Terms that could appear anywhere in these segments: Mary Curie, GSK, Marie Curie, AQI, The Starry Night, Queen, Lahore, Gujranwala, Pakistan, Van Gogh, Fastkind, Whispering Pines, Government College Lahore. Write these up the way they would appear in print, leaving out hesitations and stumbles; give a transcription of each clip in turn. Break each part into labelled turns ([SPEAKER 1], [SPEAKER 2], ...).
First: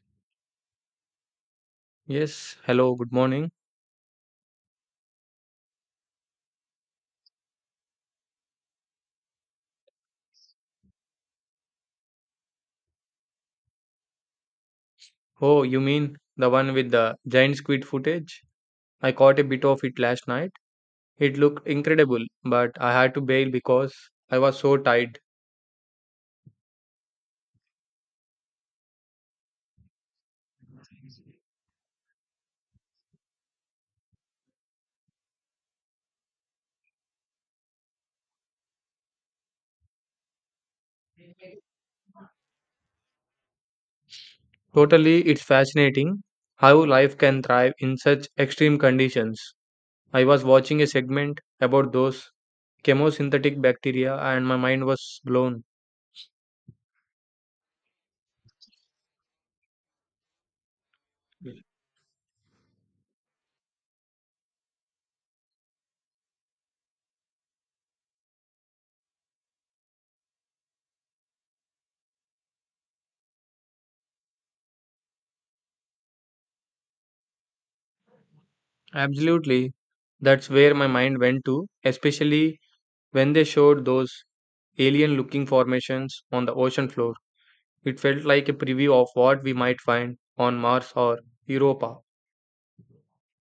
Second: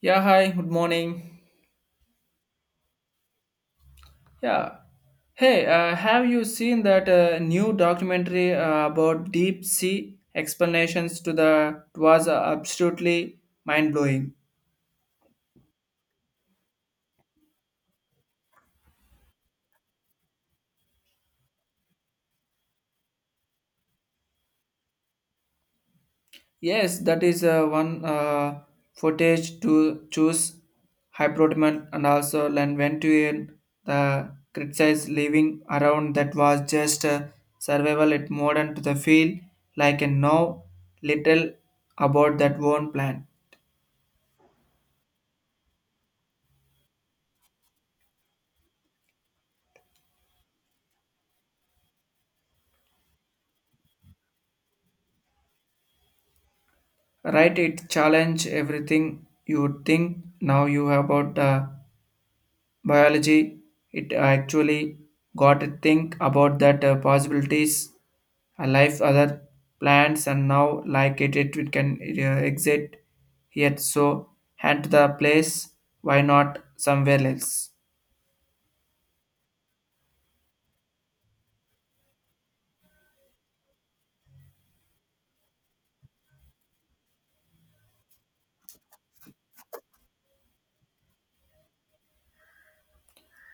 [SPEAKER 1] Yeah, hi, good morning.
[SPEAKER 2] Yes, hello, good morning.
[SPEAKER 1] Yeah. Hey, have you seen that new documentary about deep sea explanations to the it was absolutely mind blowing.
[SPEAKER 2] Oh, you mean the one with the giant squid footage? I caught a bit of it last night. It looked incredible, but I had to bail because I was so tired.
[SPEAKER 1] Yes, that is one footage to choose hyperdocument and also land went the criticized living around that was just survival it modern to the field like a now little about that one plan.
[SPEAKER 2] Totally, it's fascinating how life can thrive in such extreme conditions. I was watching a segment about those chemosynthetic bacteria and my mind was blown.
[SPEAKER 1] Right, it challenge everything you think now you about biology. It actually got to think about that possibilities, a life, other plants, and now like it can exit here. So hand to the place. Why not somewhere else?
[SPEAKER 2] Absolutely, that's where my mind went to, especially when they showed those alien looking formations on the ocean floor. It felt like a preview of what we might find on Mars or Europa.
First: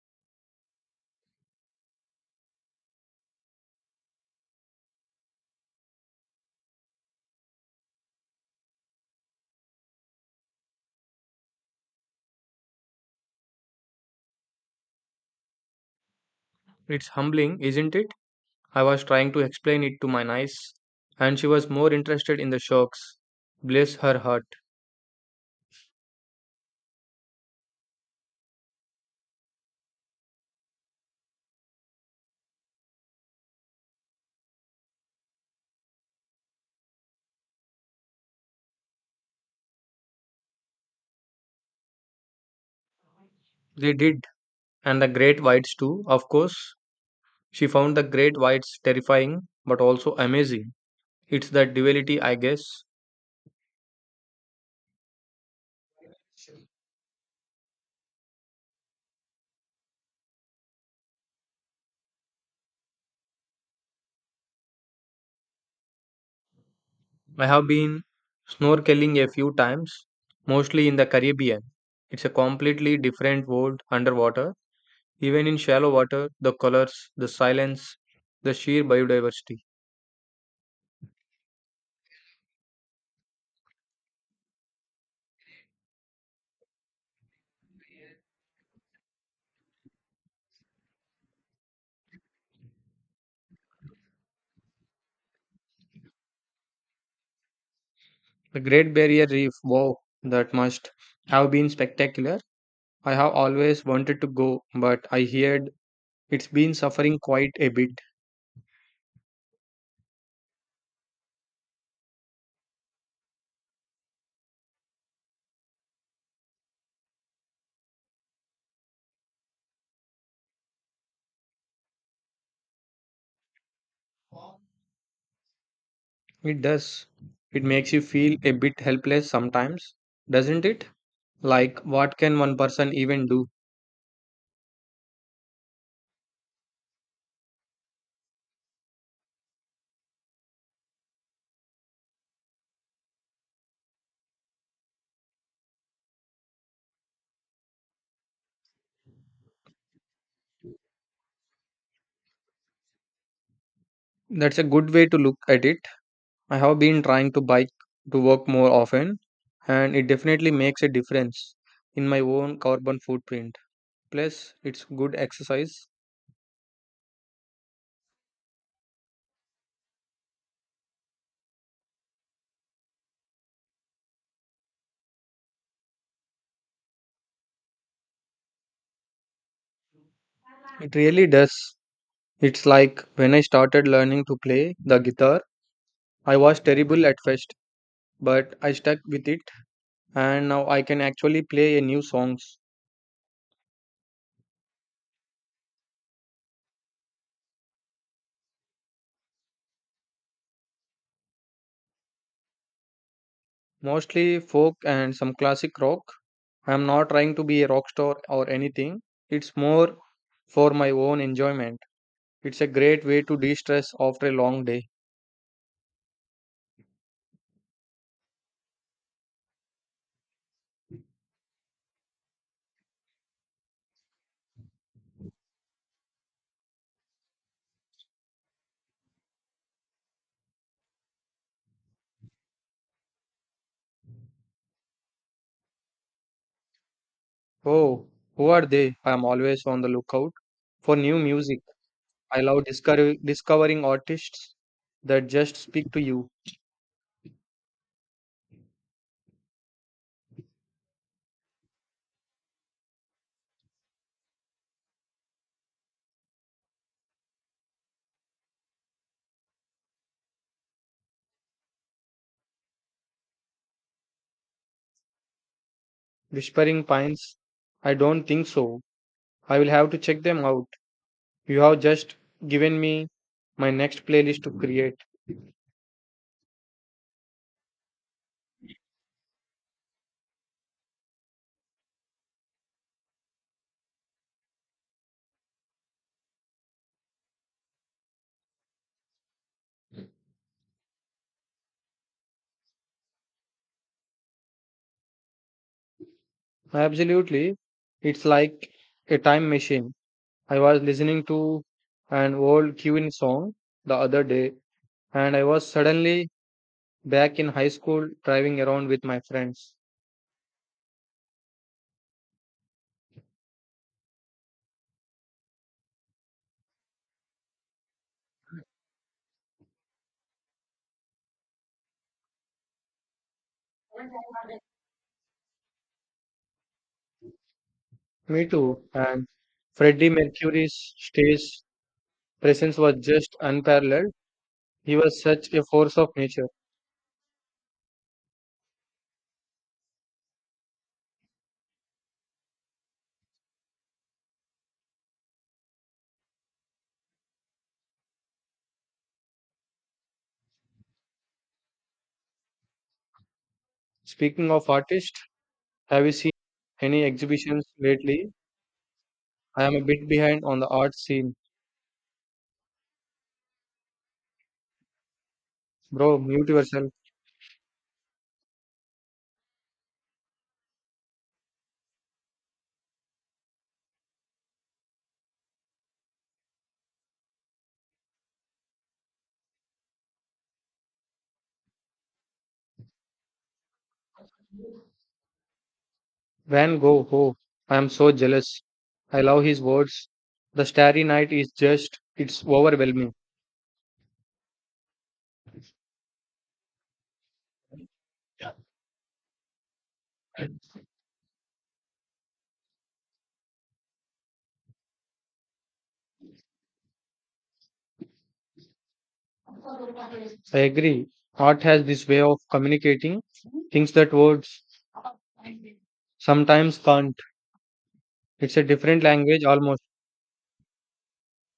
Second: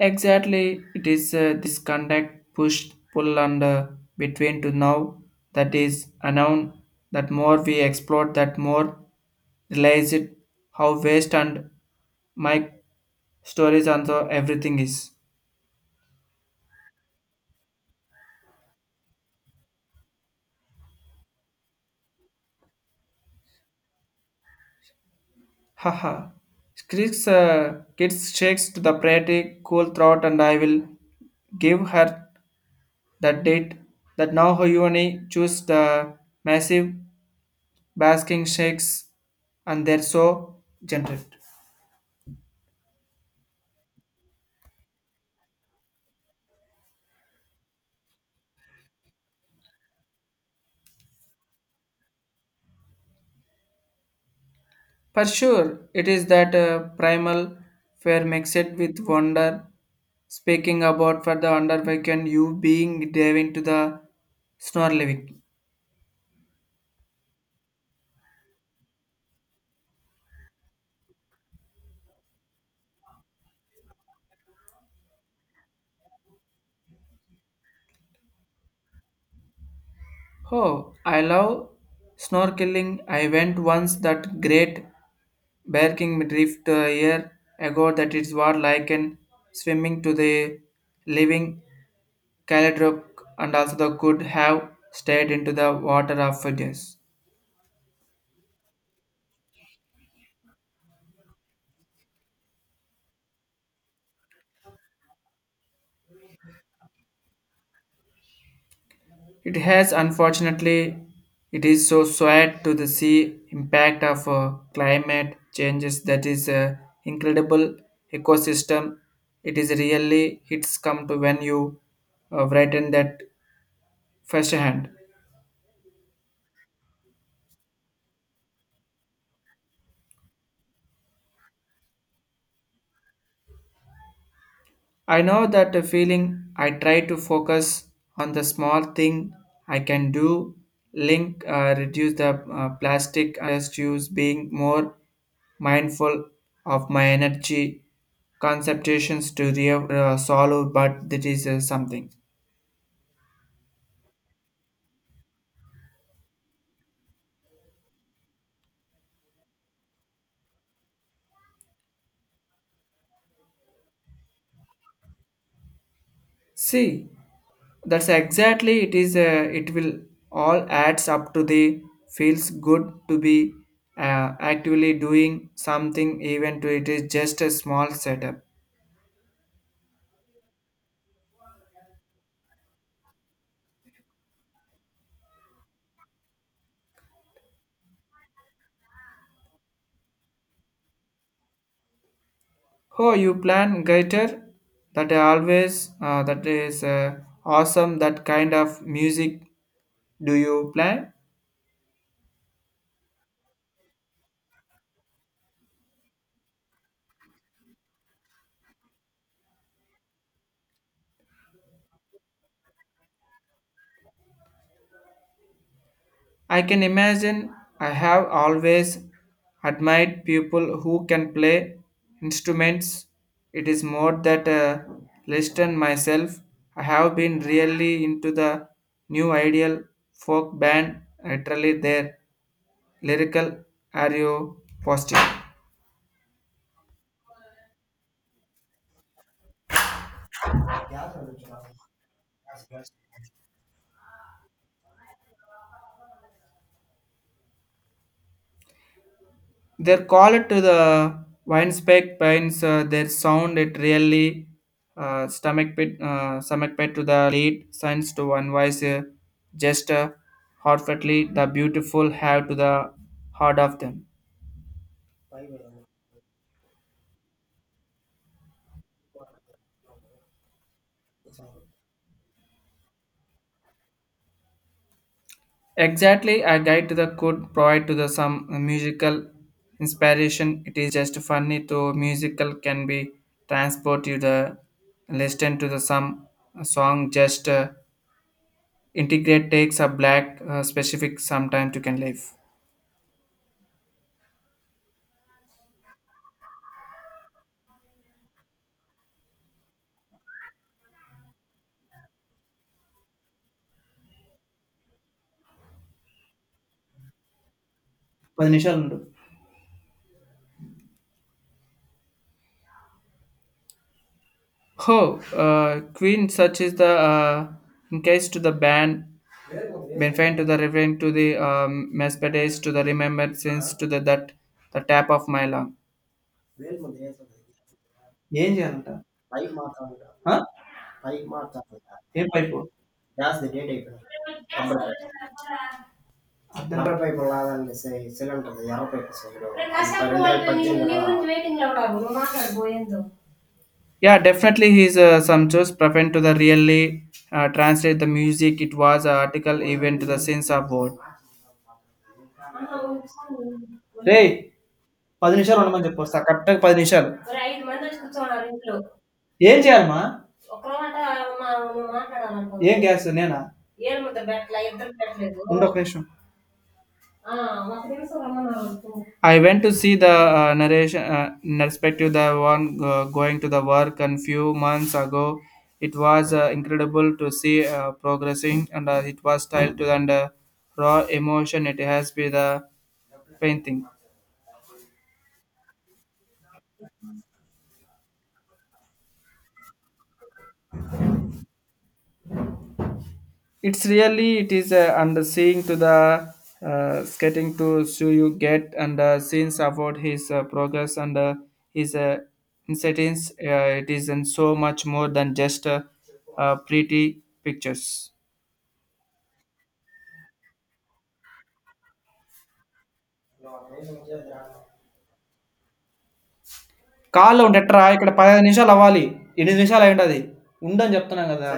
[SPEAKER 1] Exactly, it is this contact push pull and between to now that is unknown. That more we explore, that more realize it how waste and my stories and so everything is.
[SPEAKER 2] It's humbling, isn't it? I was trying to explain it to my niece, and she was more interested in the sharks. Bless her heart.
[SPEAKER 1] Haha. Squeaks, kids shakes to the pretty cool throat and I will give her the date that now Hoyuni choose the massive basking shakes and they're so gentle.
[SPEAKER 2] They did, and the great whites too, of course. She found the great whites terrifying but also amazing. It's that duality, I guess.
[SPEAKER 1] For sure, it is that primal fear mixed with wonder. Speaking about for the under weekend, you being diving to the snorkeling.
[SPEAKER 2] I have been snorkeling a few times, mostly in the Caribbean. It's a completely different world underwater. Even in shallow water, the colors, the silence, the sheer biodiversity.
[SPEAKER 1] Oh, I love snorkeling. I went once that great Barking drift a year ago that it's what like and swimming to the living Caledrock and also the could have stayed into the water of Fuji's.
[SPEAKER 2] The Great Barrier Reef, wow, that must have been spectacular. I have always wanted to go, but I heard it's been suffering quite a bit.
[SPEAKER 1] It has, unfortunately, it is so sad to the sea impact of climate changes that is incredible ecosystem. It is really it's come to when you written that firsthand.
[SPEAKER 2] It does. It makes you feel a bit helpless sometimes, doesn't it? Like, what can one person even do?
[SPEAKER 1] I know that the feeling I try to focus on the small thing I can do, link, reduce the plastic issues, being more mindful of my energy, concentrations to solve, but that is something.
[SPEAKER 2] That's a good way to look at it. I have been trying to bike to work more often, and it definitely makes a difference in my own carbon footprint. Plus, it's good exercise.
[SPEAKER 1] See, that's exactly it is, it will all adds up to the feels good to be actively doing something even to it is just a small setup.
[SPEAKER 2] It really does. It's like when I started learning to play the guitar, I was terrible at first, but I stuck with it and now I can actually play a new songs,
[SPEAKER 1] Oh, you plan guitar? That I always that is awesome. That kind of music do you play?
[SPEAKER 2] mostly folk and some classic rock. I'm not trying to be a rock star or anything. It's more for my own enjoyment. It's a great way to de-stress after a long day.
[SPEAKER 1] I can imagine. I have always admired people who can play instruments. It is more that listen myself. I have been really into the new ideal folk band. Literally, their lyrical are you positive?
[SPEAKER 2] Oh, who are they? I'm always on the lookout for new music. I love discovering artists that just speak to you.
[SPEAKER 1] Their call it to the Weinspec pines, their sound it really stomach pit to the lead signs to one voice gesture, heartfeltly the beautiful have to the heart of them.
[SPEAKER 2] Whispering Pines, I don't think so. I will have to check them out. You have just given me my next playlist to create.
[SPEAKER 1] Exactly, a guide to the could provide to the some musical inspiration. It is just funny to musical can be transport you the listen to the some song just. Integrate takes a black specific sometime to can live.
[SPEAKER 2] Absolutely. It's like a time machine. I was listening to an old Queen song the other day, and I was suddenly back in high school
[SPEAKER 1] పది
[SPEAKER 2] driving
[SPEAKER 1] నిమిషాలు
[SPEAKER 2] around
[SPEAKER 1] ఉండు.
[SPEAKER 2] with my friends.
[SPEAKER 1] Oh, uh, Queen searches the in case to the band, benefit to the reverend to the Mercedes to the remembrance to the that the tap of my lung.
[SPEAKER 2] Me
[SPEAKER 1] ఏం
[SPEAKER 2] too.
[SPEAKER 1] చేయాలంట
[SPEAKER 2] And Freddie
[SPEAKER 1] ఆ?
[SPEAKER 2] Mercury's stage
[SPEAKER 1] ఏం పైపు
[SPEAKER 2] presence was just unparalleled. He was such a force of nature.
[SPEAKER 1] అర్థం కాదు. పద్దెనిమిది. Yeah, definitely his some choice preferred to the really translate the music. It was an article even to the sense of word. Ray
[SPEAKER 2] Speaking of artists,
[SPEAKER 1] పది నిమిషాలు ఉండమని చెప్పు
[SPEAKER 2] have you
[SPEAKER 1] వస్తా
[SPEAKER 2] seen
[SPEAKER 1] Capital.
[SPEAKER 2] any
[SPEAKER 1] మరి ఐదు
[SPEAKER 2] exhibitions
[SPEAKER 1] మంది వచ్చి
[SPEAKER 2] lately?
[SPEAKER 1] కూర్చోమన్నారు ఇంట్లో ఏం
[SPEAKER 2] I am a
[SPEAKER 1] చేయాలమ్మా.
[SPEAKER 2] bit behind on the
[SPEAKER 1] ఒకరు మాట
[SPEAKER 2] art scene.
[SPEAKER 1] మాట్లాడాలనుకో ఏం గ్యాస్ నేనా ఏం ముద్ద పెట్టలే ఇద్దరు పెట్టలేదు ఉండొక నిమిషం.
[SPEAKER 2] Bro, mute yourself.
[SPEAKER 1] Ah, I went to see the narration perspective the one going to the work and few months ago. It was incredible to see progressing and it was styled to and raw emotion. It has been the painting.
[SPEAKER 2] Van Gogh, oh, I am so jealous. I love his words. The Starry Night is just, it's overwhelming.
[SPEAKER 1] It's really it is and seeing to the skating to so you get and since about his progress and his incidents it is in so much more than just pretty pictures.
[SPEAKER 2] I agree. Art has this way of communicating things that words sometimes can't.
[SPEAKER 1] కాల్లో ఉండట్రా ఇక్కడ పదిహేను
[SPEAKER 2] It's a
[SPEAKER 1] నిమిషాలు
[SPEAKER 2] different
[SPEAKER 1] అవ్వాలి.
[SPEAKER 2] language
[SPEAKER 1] ఎనిమిది
[SPEAKER 2] almost.
[SPEAKER 1] నిమిషాలు అయి ఉంటుంది. ఉండని చెప్తున్నాం కదా.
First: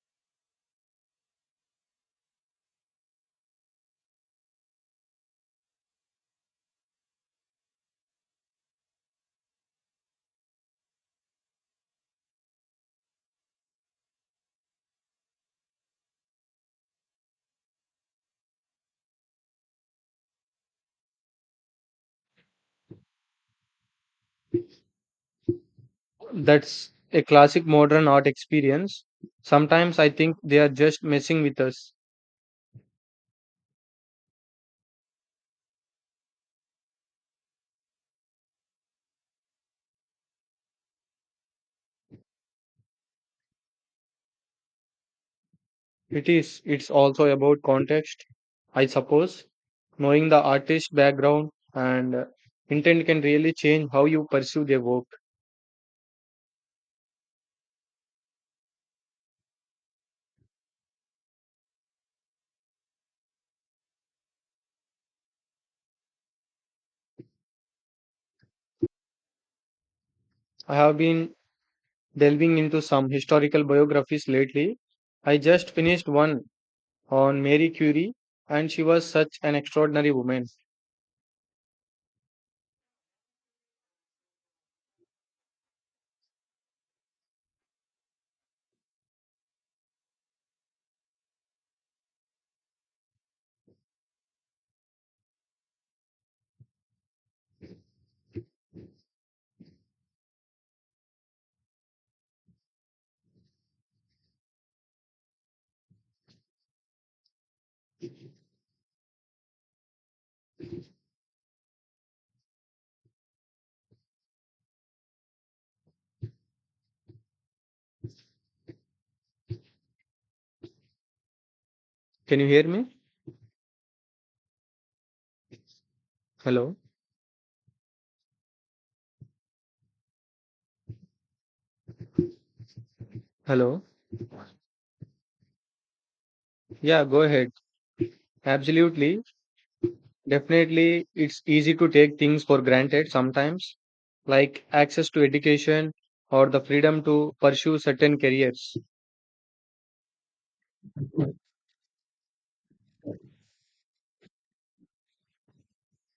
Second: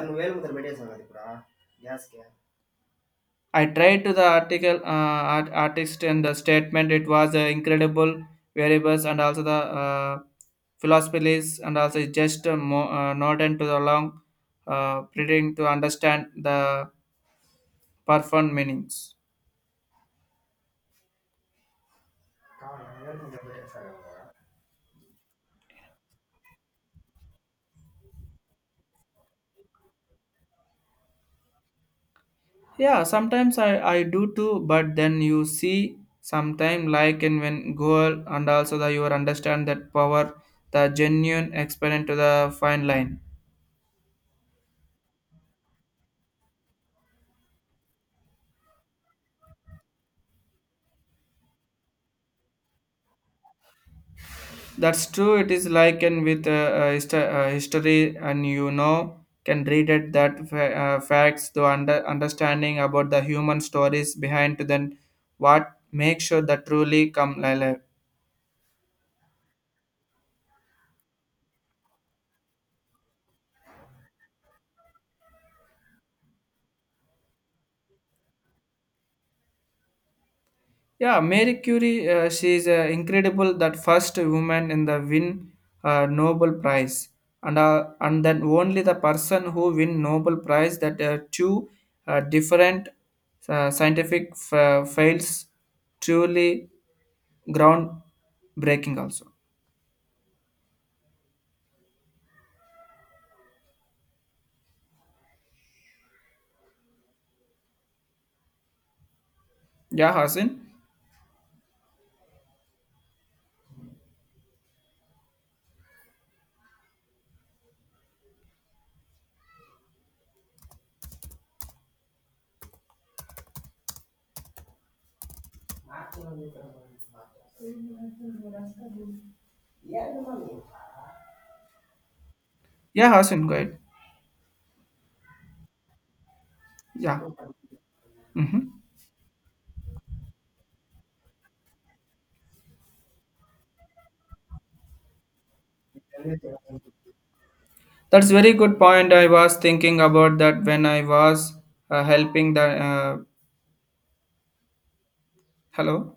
[SPEAKER 1] I tried to the article art, artist and the statement. It was incredible variables and also the uh, philosophies and also just not into the long pretending to understand the profound meanings.
[SPEAKER 2] That's a classic modern art experience. Sometimes I think they are just messing with us.
[SPEAKER 1] Yeah, sometimes I do too, but then you see sometime like and when goal and also the you understand that power the genuine experiment to the fine line.
[SPEAKER 2] It is. It's also about context, I suppose. Knowing the artist's background and intent can really change how you pursue their
[SPEAKER 1] That's
[SPEAKER 2] work.
[SPEAKER 1] true. It is like and with history, and you know can read it that facts the under understanding about the human stories behind to then what makes sure that truly come alive.
[SPEAKER 2] I have been delving into some historical biographies lately. I just finished one on Mary Curie, and she was such an extraordinary woman.
[SPEAKER 1] Yeah, Mary Curie, she is incredible. That first woman in the win Nobel Prize, and and then only the person who win Nobel Prize that two different scientific fields truly groundbreaking also. Yeah, Hasan.
[SPEAKER 2] Can you hear me? Hello?
[SPEAKER 1] Yeah, Hasan, go ahead.
[SPEAKER 2] Hello? Yeah,
[SPEAKER 1] Yeah.
[SPEAKER 2] go ahead.
[SPEAKER 1] Hmm.
[SPEAKER 2] Absolutely. Definitely, it's easy to take things for granted sometimes. Like access to education or the freedom to pursue certain
[SPEAKER 1] That's very
[SPEAKER 2] careers.
[SPEAKER 1] good point. I was thinking about that when I was helping the. Uh, Hello.